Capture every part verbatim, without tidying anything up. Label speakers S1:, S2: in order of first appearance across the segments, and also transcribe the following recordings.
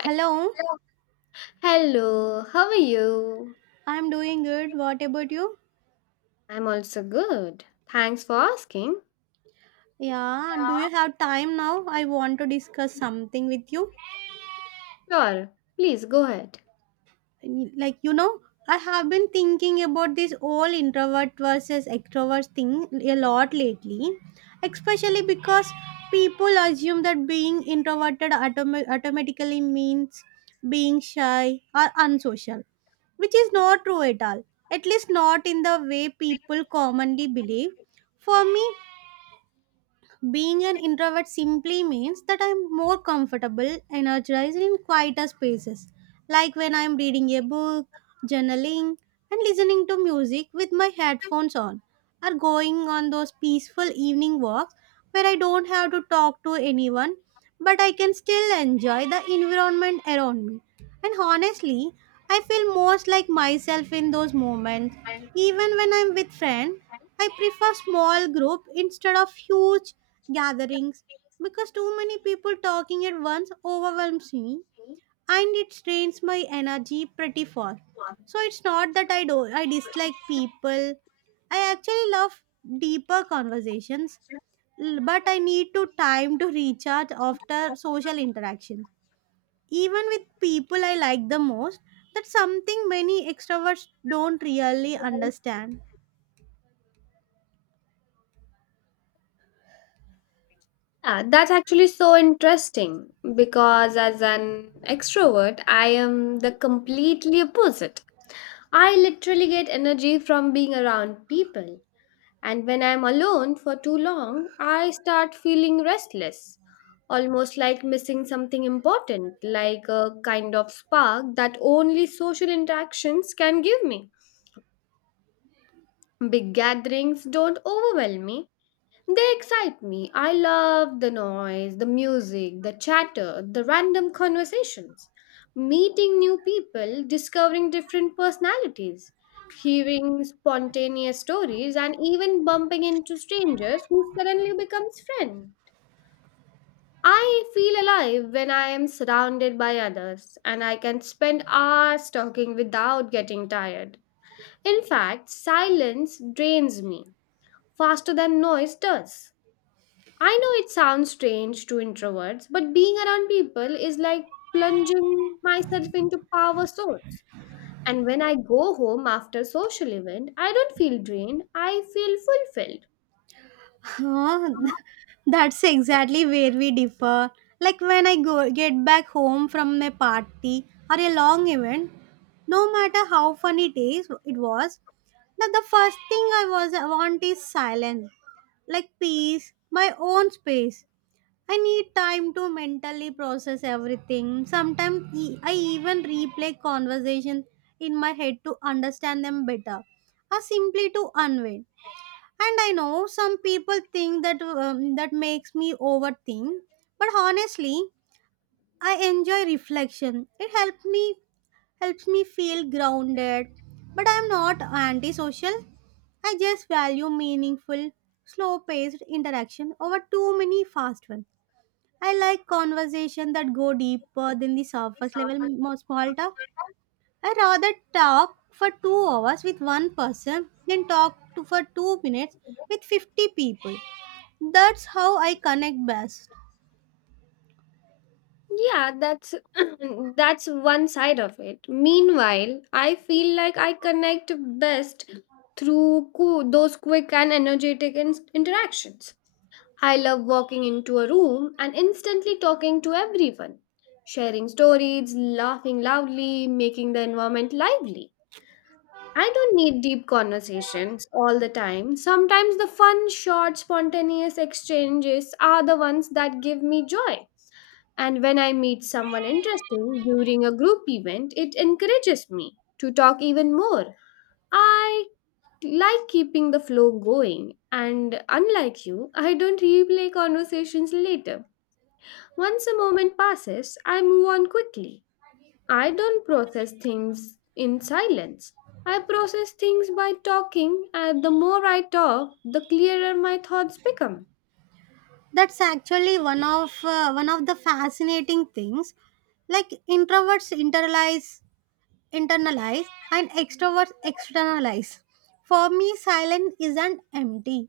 S1: Hi.
S2: Hello,
S1: Hello, how are you?
S2: I'm doing good. What about you?
S1: I'm also good. Thanks for asking.
S2: Yeah,
S1: Yeah.
S2: do you have time now? I want to discuss something with you.
S1: Sure, please go ahead.
S2: Like, you know, I have been thinking about this whole introvert versus extrovert thing a lot lately, especially because people assume that being introverted autom- automatically means being shy or unsocial, which is not true at all, at least not in the way people commonly believe. For me, being an introvert simply means that I'm more comfortable, energized in quieter spaces, like when I'm reading a book, journaling, and listening to music with my headphones on, or going on those peaceful evening walks where I don't have to talk to anyone, but I can still enjoy the environment around me. And honestly, I feel most like myself in those moments. Even when I'm with friends, I prefer small group instead of huge gatherings because too many people talking at once overwhelms me and it strains my energy pretty far. So it's not that I do I dislike people. I actually love deeper conversations, l- but I need to time to recharge after social interactions. Even with people I like the most, that's something many extroverts don't really understand.
S1: Ah, that's actually so interesting because as an extrovert, I am the completely opposite. I literally get energy from being around people. And when I'm alone for too long, I start feeling restless, almost like missing something important, like a kind of spark that only social interactions can give me. Big gatherings don't overwhelm me, they excite me. I love the noise, the music, the chatter, the random conversations, meeting new people, discovering different personalities, hearing spontaneous stories, and even bumping into strangers who suddenly becomes friends. I feel alive when I am surrounded by others and I can spend hours talking without getting tired. In fact, silence drains me faster than noise does. I know it sounds strange to introverts, but being around people is like plunging myself into power source. And when I go home after social event, I don't feel drained, I feel fulfilled.
S2: Huh? That's exactly where we differ. Like when I go get back home from a party or a long event, no matter how fun it is, it was that the first thing I was want is silence, like peace, my own space. I need time to mentally process everything. Sometimes e- I even replay conversations in my head to understand them better, or simply to unwind. And I know some people think that um, that makes me overthink, but honestly, I enjoy reflection. It helps me helps me feel grounded, but I'm not antisocial. I just value meaningful, slow paced interaction over too many fast ones. I like conversation that go deeper than the surface level, more small talk. I rather talk for two hours with one person than talk to for two minutes with fifty people. That's how I connect best.
S1: Yeah, that's that's one side of it. Meanwhile, I feel like I connect best through coo- those quick and energetic in- interactions. I love walking into a room and instantly talking to everyone, sharing stories, laughing loudly, making the environment lively. I don't need deep conversations all the time. Sometimes the fun, short, spontaneous exchanges are the ones that give me joy. And when I meet someone interesting during a group event, it encourages me to talk even more. I like keeping the flow going, and unlike you, I don't replay conversations later. Once a moment passes, I move on quickly. I don't process things in silence. I process things by talking, and the more I talk, the clearer my thoughts become.
S2: That's actually one of uh, one of the fascinating things. Like introverts internalize internalize and extroverts externalize. For me silence isn't empty,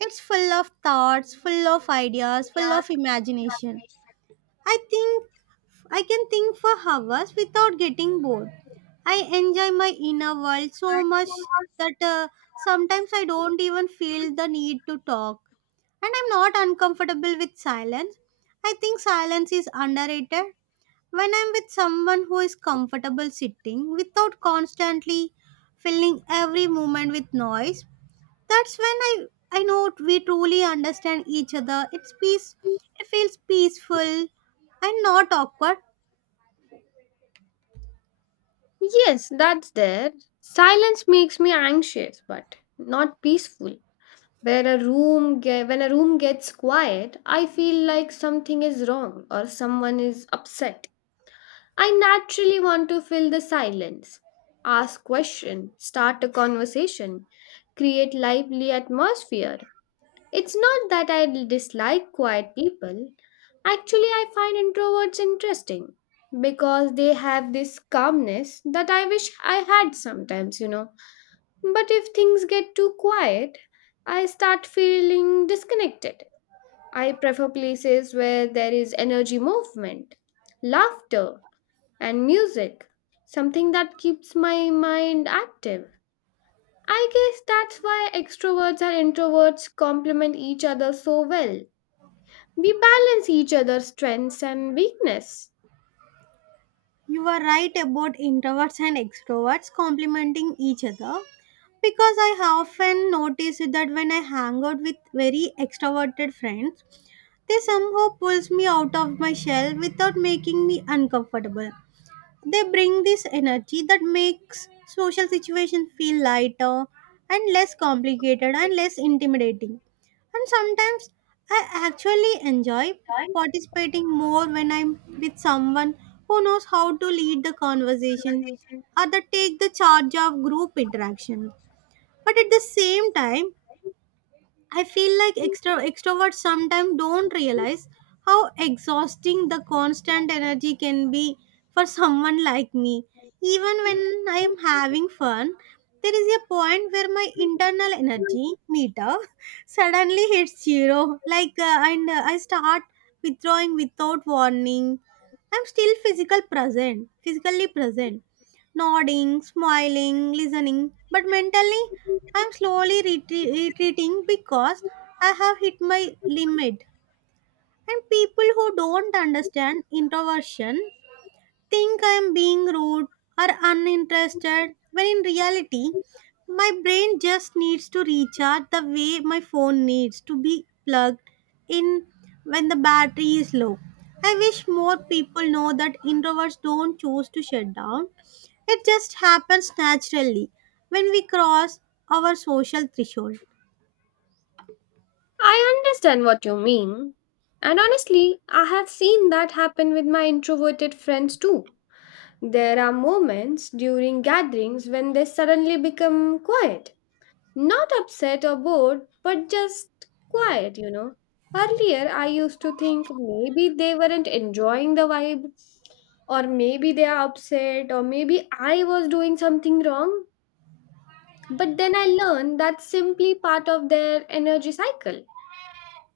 S2: it's full of thoughts, full of ideas, full of imagination. I think I can think for hours without getting bored. I enjoy my inner world so much that uh, sometimes I don't even feel the need to talk. And I'm not uncomfortable with silence. I think silence is underrated. When I'm with someone who is comfortable sitting without constantly filling every moment with noise, that's when I, I know we truly understand each other. It's peace, it feels peaceful and not awkward.
S1: Yes, that's there. Silence makes me anxious, but not peaceful. Where a room ge- when a room gets quiet, I feel like something is wrong or someone is upset. I naturally want to fill the silence, ask question, start a conversation, create lively atmosphere. It's not that I dislike quiet people. Actually, I find introverts interesting because they have this calmness that I wish I had sometimes, you know. But if things get too quiet, I start feeling disconnected. I prefer places where there is energy movement, laughter, and music, something that keeps my mind active. I guess that's why extroverts and introverts complement each other so well. We balance each other's strengths and weakness.
S2: You are right about introverts and extroverts complementing each other because I have often noticed that when I hang out with very extroverted friends, they somehow pulls me out of my shell without making me uncomfortable. They bring this energy that makes social situations feel lighter and less complicated and less intimidating. And sometimes I actually enjoy participating more when I'm with someone who knows how to lead the conversation or that take the charge of group interaction. But at the same time, I feel like extro- extroverts sometimes don't realize how exhausting the constant energy can be for someone like me. Even when I am having fun, there is a point where my internal energy meter suddenly hits zero. Like, uh, and uh, I start withdrawing without warning. I'm still physical present, physically present, nodding, smiling, listening, but mentally I'm slowly retre- retreating because I have hit my limit. And people who don't understand introversion think I'm being rude or uninterested when in reality, my brain just needs to recharge the way my phone needs to be plugged in when the battery is low. I wish more people know that introverts don't choose to shut down. It just happens naturally when we cross our social threshold.
S1: I understand what you mean. And honestly, I have seen that happen with my introverted friends too. There are moments during gatherings when they suddenly become quiet. Not upset or bored, but just quiet, you know. Earlier, I used to think maybe they weren't enjoying the vibe, or maybe they are upset, or maybe I was doing something wrong. But then I learned that's simply part of their energy cycle.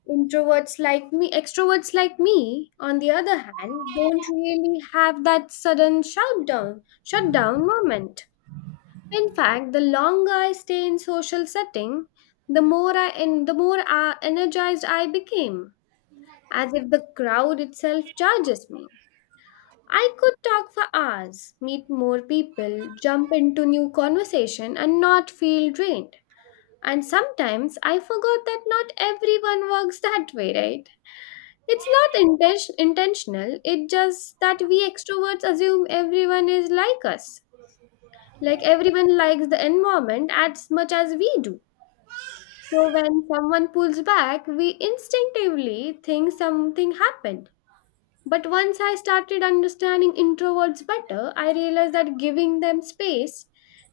S1: Introverts like me, extroverts like me, on the other hand, don't really have that sudden shutdown, shutdown moment. In fact, the longer I stay in social setting, the more I and the more uh, energized I became, as if the crowd itself charges me. I could talk for hours, meet more people, jump into new conversation and not feel drained. And sometimes I forgot that not everyone works that way, right? It's not inten- intentional, it's just that we extroverts assume everyone is like us. Like everyone likes the environment as much as we do. So when someone pulls back, we instinctively think something happened. But once I started understanding introverts better, I realized that giving them space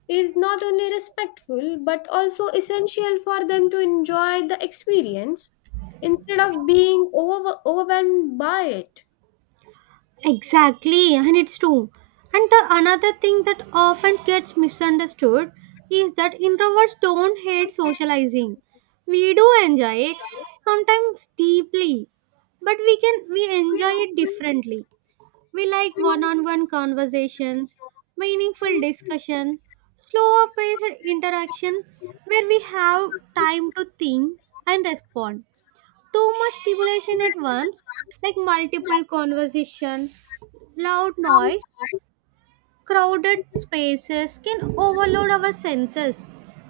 S1: is not only respectful but also essential for them to enjoy the experience instead of being over- overwhelmed by it.
S2: Exactly, and it's true. And the another thing that often gets misunderstood is that introverts don't hate socializing. We do enjoy it, sometimes deeply, but we can we enjoy it differently. We like one-on-one conversations, meaningful discussion, slower paced interaction where we have time to think and respond. Too much stimulation at once, like multiple conversation, loud noise, crowded spaces can overload our senses.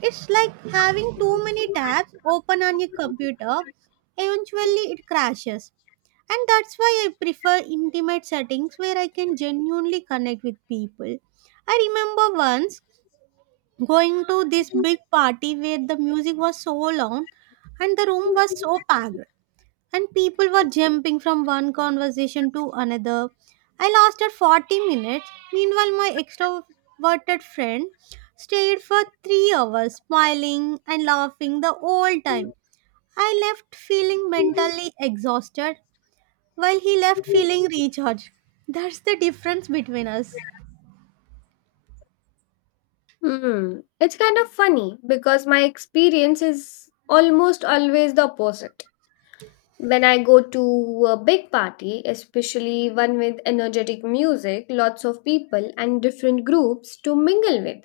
S2: It's like having too many tabs open on your computer. Eventually, it crashes. And that's why I prefer intimate settings where I can genuinely connect with people. I remember once going to this big party where the music was so loud and the room was so packed and people were jumping from one conversation to another. I lasted forty minutes. Meanwhile, my extroverted friend stayed for three hours, smiling and laughing the whole time. I left feeling mentally exhausted, while he left feeling recharged. That's the difference between us.
S1: Hmm. It's kind of funny because my experience is almost always the opposite. When I go to a big party, especially one with energetic music, lots of people, and different groups to mingle with,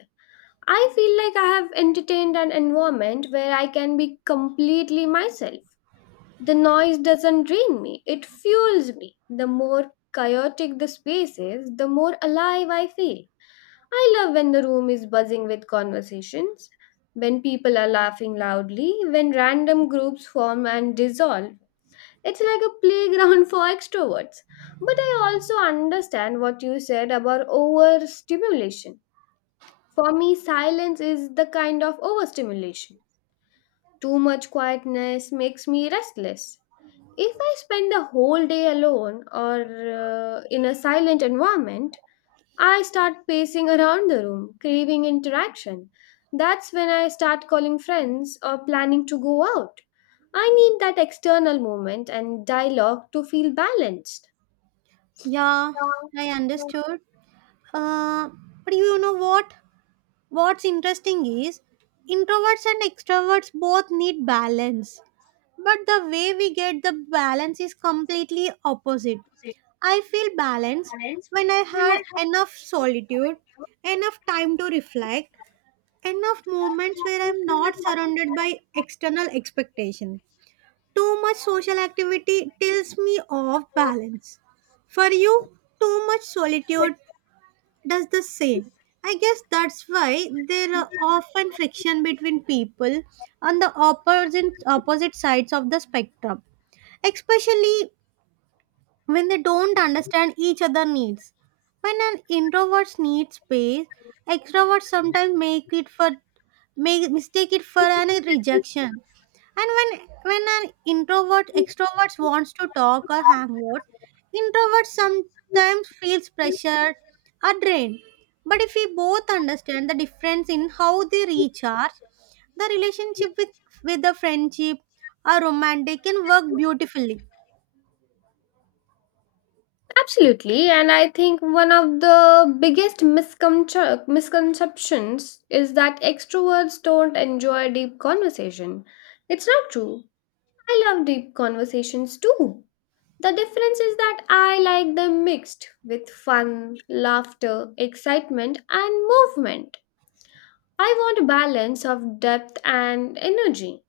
S1: I feel like I have entertained an environment where I can be completely myself. The noise doesn't drain me, it fuels me. The more chaotic the space is, the more alive I feel. I love when the room is buzzing with conversations, when people are laughing loudly, when random groups form and dissolve. It's like a playground for extroverts. But I also understand what you said about overstimulation. For me, silence is the kind of overstimulation. Too much quietness makes me restless. If I spend a whole day alone or uh, in a silent environment, I start pacing around the room, craving interaction. That's when I start calling friends or planning to go out. I need that external moment and dialogue to feel balanced.
S2: Yeah, I understood. Uh, but you know what? What's interesting is introverts and extroverts both need balance, but the way we get the balance is completely opposite. I feel balance when I had enough solitude, enough time to reflect, enough moments where I'm not surrounded by external expectation. Too much social activity tills me off balance. For you, too much solitude, does the same. I guess that's why there are often friction between people on the opposite opposite sides of the spectrum, especially when they don't understand each other needs. When an introvert needs space, extroverts sometimes make it for make mistake it for an rejection. And when when an introvert extrovert wants to talk or hang out, introverts sometimes feels pressured or drained. But if we both understand the difference in how they recharge, the relationship with with the friendship or romantic can work beautifully.
S1: Absolutely, and I think one of the biggest misconce- misconceptions is that extroverts don't enjoy deep conversation. It's not true. I love deep conversations too. The difference is that I like them mixed with fun, laughter, excitement, and movement. I want a balance of depth and energy.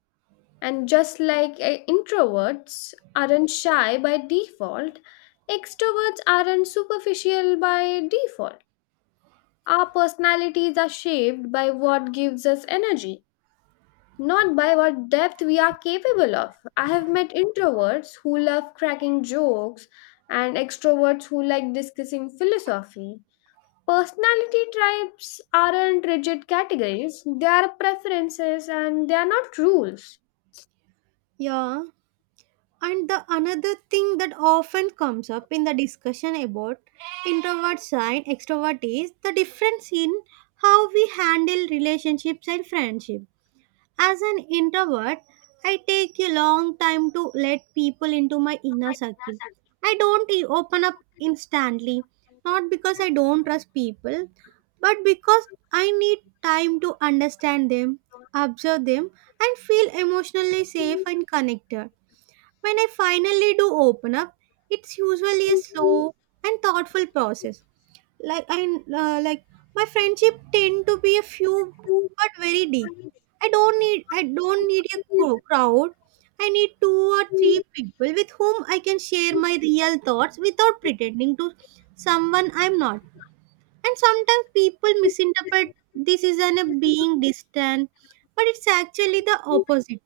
S1: And just like eh, introverts aren't shy by default, extroverts aren't superficial by default. Our personalities are shaped by what gives us energy, not by what depth we are capable of. I have met introverts who love cracking jokes and extroverts who like discussing philosophy. Personality types aren't rigid categories, they are preferences and they are not rules.
S2: Yeah. And the another thing that often comes up in the discussion about introverts and extrovert is the difference in how we handle relationships and friendship. As an introvert, I take a long time to let people into my inner circle. I don't e- open up instantly, not because I don't trust people, but because I need time to understand them, observe them, and feel emotionally safe and connected. When I finally do open up, it's usually a slow and thoughtful process. Like I uh, like My friendship tend to be a few but very deep. I don't need I don't need a cro- crowd. I need two or three people with whom I can share my real thoughts without pretending to someone I'm not. And sometimes people misinterpret this is an a being distant, but it's actually the opposite.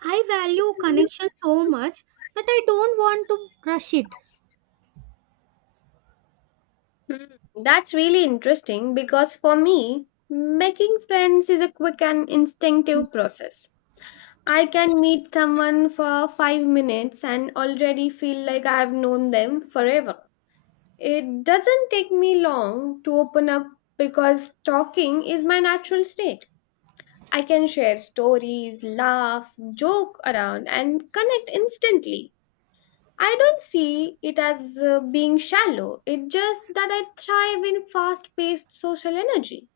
S2: I value connection so much that I don't want to rush it.
S1: Mm, That's really interesting because for me, making friends is a quick and instinctive process. I can meet someone for five minutes and already feel like I have known them forever. It doesn't take me long to open up because talking is my natural state. I can share stories, laugh, joke around, and connect instantly. I don't see it as uh, being shallow. It's just that I thrive in fast paced social energy.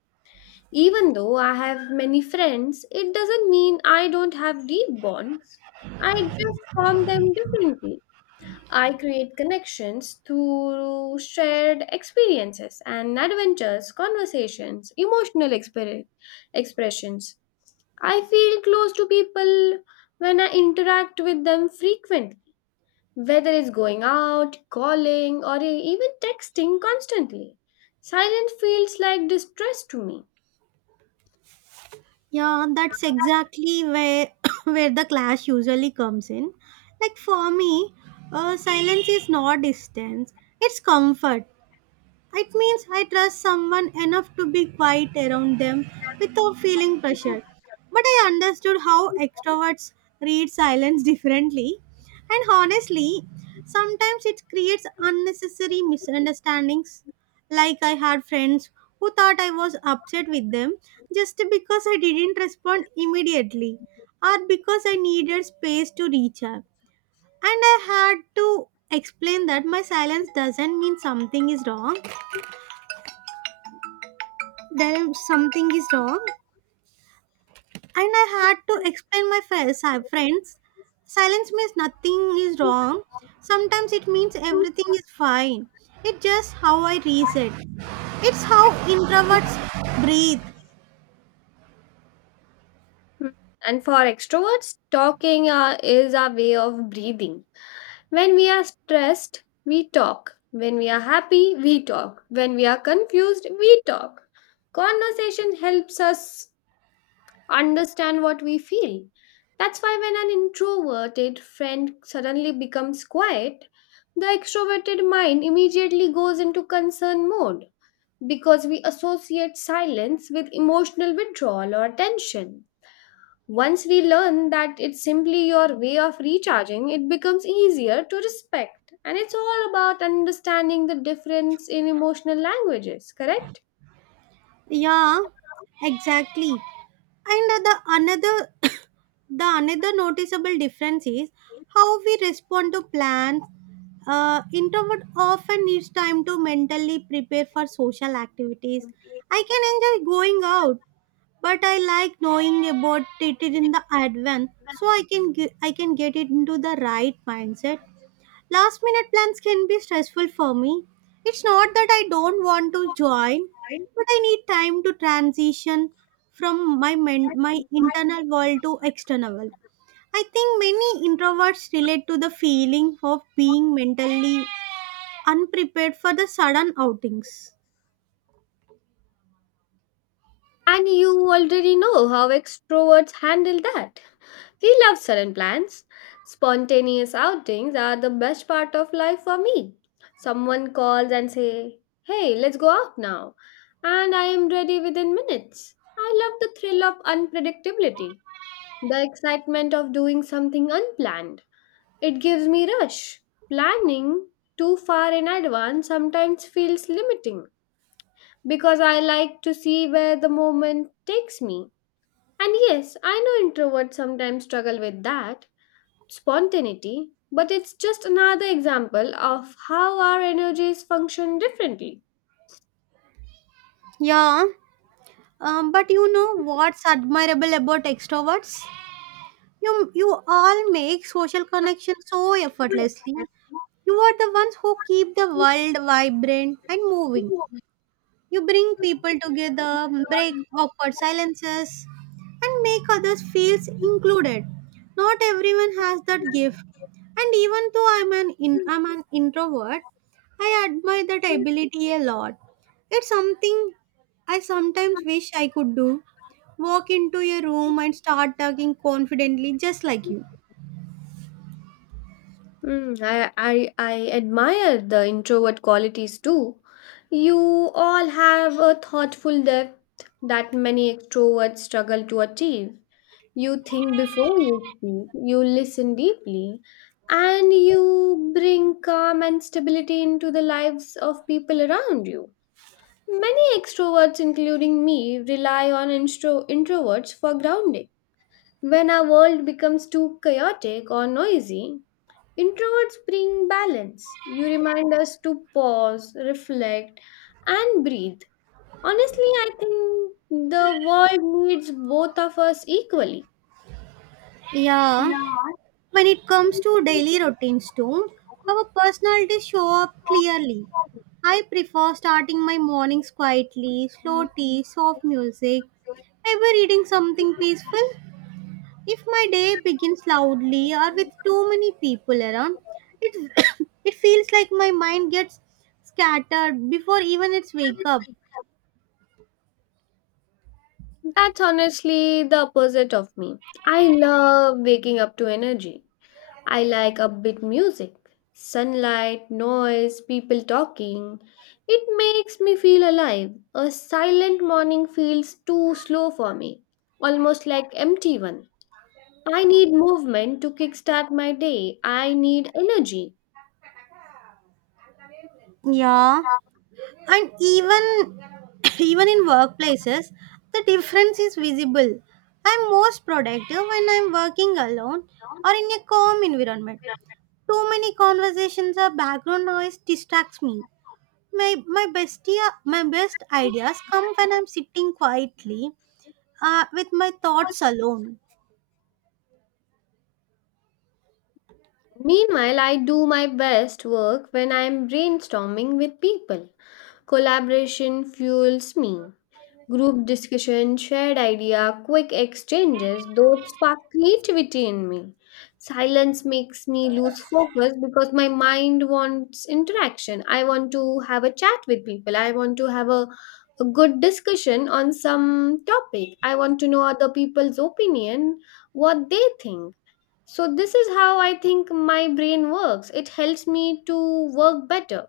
S1: Even though I have many friends, it doesn't mean I don't have deep bonds. I just form them differently. I create connections through shared experiences and adventures, conversations, emotional exper- expressions. I feel close to people when I interact with them frequently whether it's going out, calling, or e- even texting constantly. Silence feels like distress to me.
S2: Yeah, that's exactly where where the clash usually comes in. Like for me, uh, silence is not distance; it's comfort. It means I trust someone enough to be quiet around them without feeling pressured. But I understood how extroverts read silence differently, and honestly, sometimes it creates unnecessary misunderstandings. Like I had friends who thought I was upset with them just because I didn't respond immediately or because I needed space to recharge. And I had to explain that my silence doesn't mean something is wrong. Then something is wrong. And I had to explain my fa- si- friends. Silence means nothing is wrong. Sometimes it means everything is fine. It's just how I reset. It's how introverts breathe.
S1: Mm. And for extroverts, talking uh, is our way of breathing. When we are stressed, we talk. When we are happy, we talk. When we are confused, we talk. Conversation helps us understand what we feel. That's why when an introverted friend suddenly becomes quiet, the extroverted mind immediately goes into concern mode because we associate silence with emotional withdrawal or tension. Once we learn that it's simply your way of recharging, it becomes easier to respect. And it's all about understanding the difference in emotional languages, correct?
S2: Yeah, exactly. And the another the another noticeable difference is how we respond to plans. Uh, introvert often needs time to mentally prepare for social activities. I can enjoy going out but I like knowing about it in the advance so I can ge- I can get it into the right mindset. Last minute plans can be stressful for me. It's not that I don't want to join, but I need time to transition from my men- my internal world to external world. I think many introverts relate to the feeling of being mentally unprepared for the sudden outings.
S1: And you already know how extroverts handle that. We love sudden plans. Spontaneous outings are the best part of life for me. Someone calls and say, "Hey, let's go out now." And I am ready within minutes. I love the thrill of unpredictability, the excitement of doing something unplanned. It gives me rush. Planning too far in advance sometimes feels limiting because I like to see where the moment takes me. And yes, I know introverts sometimes struggle with that spontaneity, but it's just another example of how our energies function differently.
S2: Yeah, um, but you know what's admirable about extroverts? You you all make social connections so effortlessly. You are the ones who keep the world vibrant and moving. You bring people together, break awkward silences, and make others feel included. Not everyone has that gift. And even though I'm an in, I'm an introvert, I admire that ability a lot. It's something I sometimes wish I could do. Walk into a room and start talking confidently just like you.
S1: Mm, I, I, I admire the introvert qualities too. You all have a thoughtful depth that many extroverts struggle to achieve. You think before you speak, you listen deeply, and you bring calm and stability into the lives of people around you. Many extroverts, including me, rely on intro- introverts for grounding. When our world becomes too chaotic or noisy, introverts bring balance. You remind us to pause, reflect, and breathe. Honestly, I think the world needs both of us equally.
S2: Yeah, when it comes to daily routines too, our personalities show up clearly. I prefer starting my mornings quietly, slow tea, soft music, ever reading something peaceful. If my day begins loudly or with too many people around, it, it feels like my mind gets scattered before even it's wake up.
S1: That's honestly the opposite of me. I love waking up to energy. I like upbeat music. Sunlight, noise, people talking. It makes me feel alive. A silent morning feels too slow for me, almost like empty one. I need movement to kickstart my day. I need energy.
S2: Yeah. And even even in workplaces the difference is visible. I'm most productive when I'm working alone or in a calm environment. Too many conversations or background noise distracts me. My my best ia- my best ideas come when I'm sitting quietly, uh, with my thoughts alone.
S1: Meanwhile, I do my best work when I am brainstorming with people. Collaboration fuels me. Group discussion, shared idea, quick exchanges, those spark creativity in me. Silence makes me lose focus because my mind wants interaction. I want to have a chat with people. I want to have a, a good discussion on some topic. I want to know other people's opinion, what they think. So this is how I think my brain works. It helps me to work better.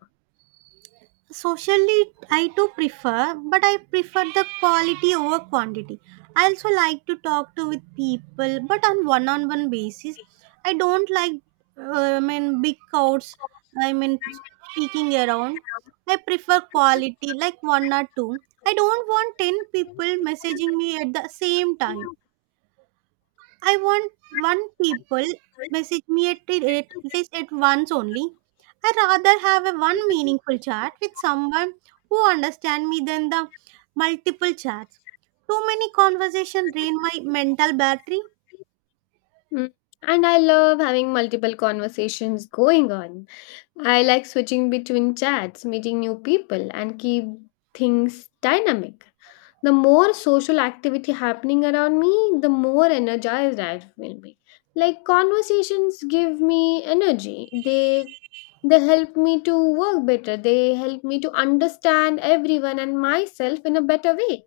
S2: Socially, I do prefer, but I prefer the quality over quantity. I also like to talk to with people, but on one-on-one basis. I don't like, uh, I mean, big crowds. I mean, speaking around. I prefer quality, like one or two. I don't want ten people messaging me at the same time. I want one people message me at, at least at once only. I rather have a one meaningful chat with someone who understand me than the multiple chats. Too many conversation drain my mental battery.
S1: Mm. And I love having multiple conversations going on. I like switching between chats, meeting new people, and keep things dynamic. The more social activity happening around me, the more energized I will be. Like conversations give me energy. They they help me to work better. They help me to understand everyone and myself in a better way.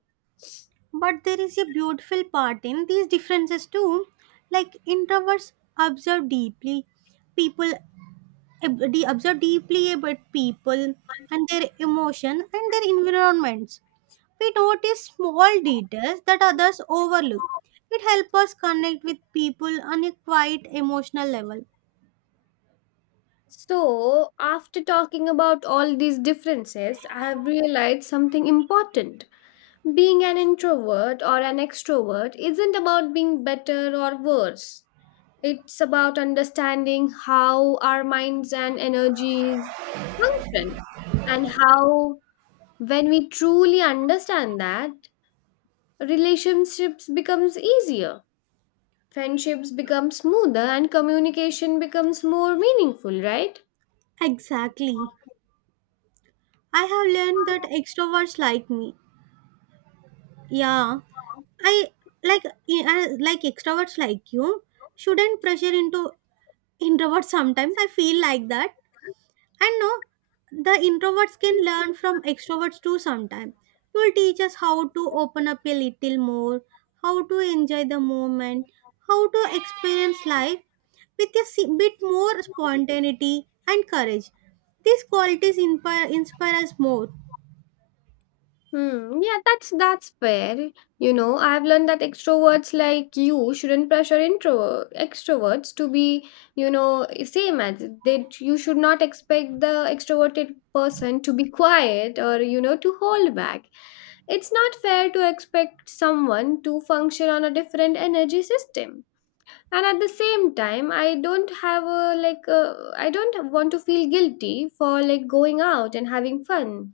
S2: But there is a beautiful part in these differences too. Like introverts observe deeply. People ob- de- observe deeply about people and their emotion and their environments. We notice small details that others overlook. It helps us connect with people on a quite emotional level.
S1: So, after talking about all these differences, I have realized something important. Being an introvert or an extrovert isn't about being better or worse. It's about understanding how our minds and energies function and how when we truly understand that, relationships becomes easier, friendships become smoother and communication becomes more meaningful, right?
S2: Exactly. I have learned that extroverts like me. Yeah, I like e, I- like extroverts like you shouldn't pressure into introverts. Sometimes I feel like that. And no, the introverts can learn from extroverts too sometime. You will teach us how to open up a little more, how to enjoy the moment, how to experience life with a si- bit more spontaneity and courage. These qualities inspire, inspire us more.
S1: Hmm, yeah, that's that's fair. You know, I've learned that extroverts like you shouldn't pressure intro extroverts to be, you know, same as that you should not expect the extroverted person to be quiet or, you know, to hold back. It's not fair to expect someone to function on a different energy system, and at the same time I don't have a like uh, I don't want to feel guilty for like going out and having fun.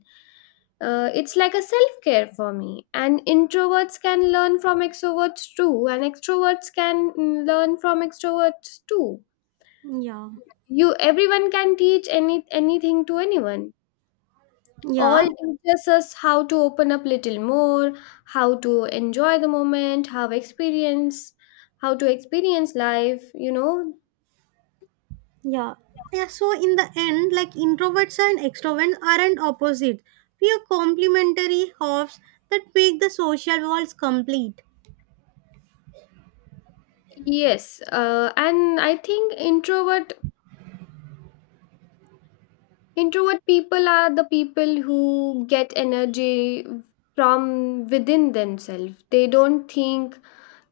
S1: uh, It's like a self-care for me, and introverts can learn from extroverts too, and extroverts can mm, learn from extroverts too.
S2: Yeah.
S1: You everyone can teach any anything to anyone. All
S2: Yeah.
S1: teaches us how to open up little more, how to enjoy the moment, how experience how to experience life, you know.
S2: Yeah. Yeah. So in the end, like introverts and extroverts aren't opposite. We are complementary halves that make the social worlds complete.
S1: Yes, uh, and I think introvert introvert people are the people who get energy from within themselves. They don't think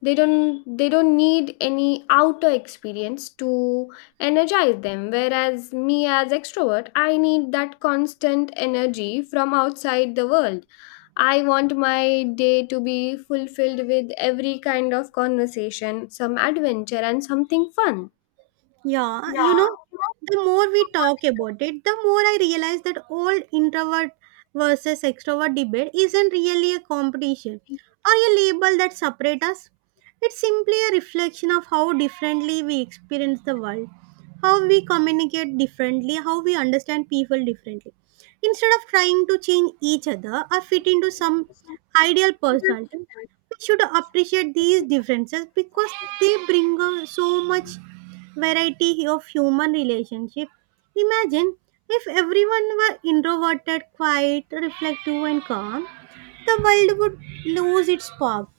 S1: they don't they don't need any outer experience to energize them. Whereas me as extrovert, I need that constant energy from outside the world. I want my day to be fulfilled with every kind of conversation, some adventure, and something fun.
S2: Yeah, you know, the more we talk about it, the more I realize that old introvert versus extrovert debate isn't really a competition or a label that separates us. It's simply a reflection of how differently we experience the world, how we communicate differently, how we understand people differently. Instead of trying to change each other or fit into some ideal personality, we should appreciate these differences because they bring us so much variety of human relationship. Imagine if everyone were introverted, quiet, reflective, and calm, the world would lose its pop.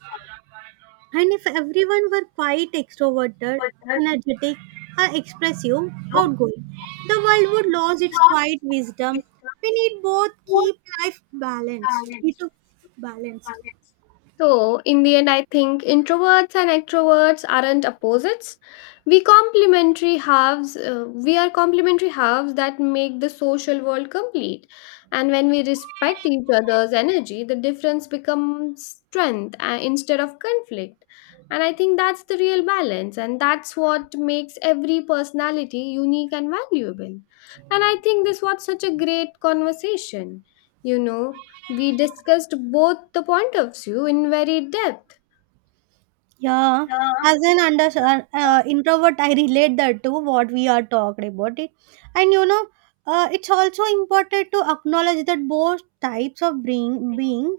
S2: And if everyone were quiet, extroverted, energetic, or expressive, outgoing, the world would lose its quiet wisdom. We need both keep life balanced. Need to balance.
S1: So, in the end, I think introverts and extroverts aren't opposites. We complementary halves. Uh, we are complementary halves that make the social world complete. And when we respect each other's energy, the difference becomes strength uh, instead of conflict. And I think that's the real balance, and that's what makes every personality unique and valuable. And I think this was such a great conversation. You know, we discussed both the point of view in very depth.
S2: Yeah, as an under uh, uh, introvert, I relate that to what we are talking about it, and you know, uh, it's also important to acknowledge that both types of being being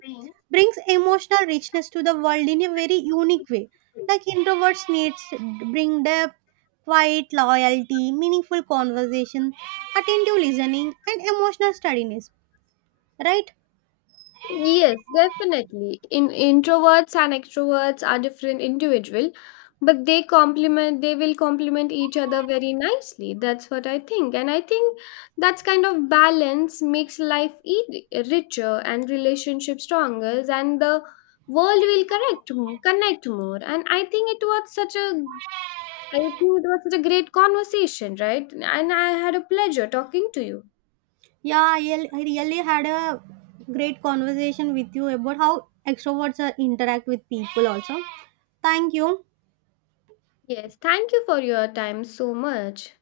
S2: brings emotional richness to the world in a very unique way. Like introverts needs bring depth, quiet loyalty, meaningful conversation, attentive listening, and emotional steadiness. Right?
S1: Yes, definitely. In introverts and extroverts are different individual, but they complement they will complement each other very nicely. That's what I think. And I think that's kind of balance makes life e- richer and relationship stronger and the world will correct more, connect more. And I think it was such a I think it was such a great conversation, right? And I had a pleasure talking to you.
S2: Yeah, I really I really had a great conversation with you about how extroverts uh, interact with people also. Thank you.
S1: Yes, thank you for your time so much.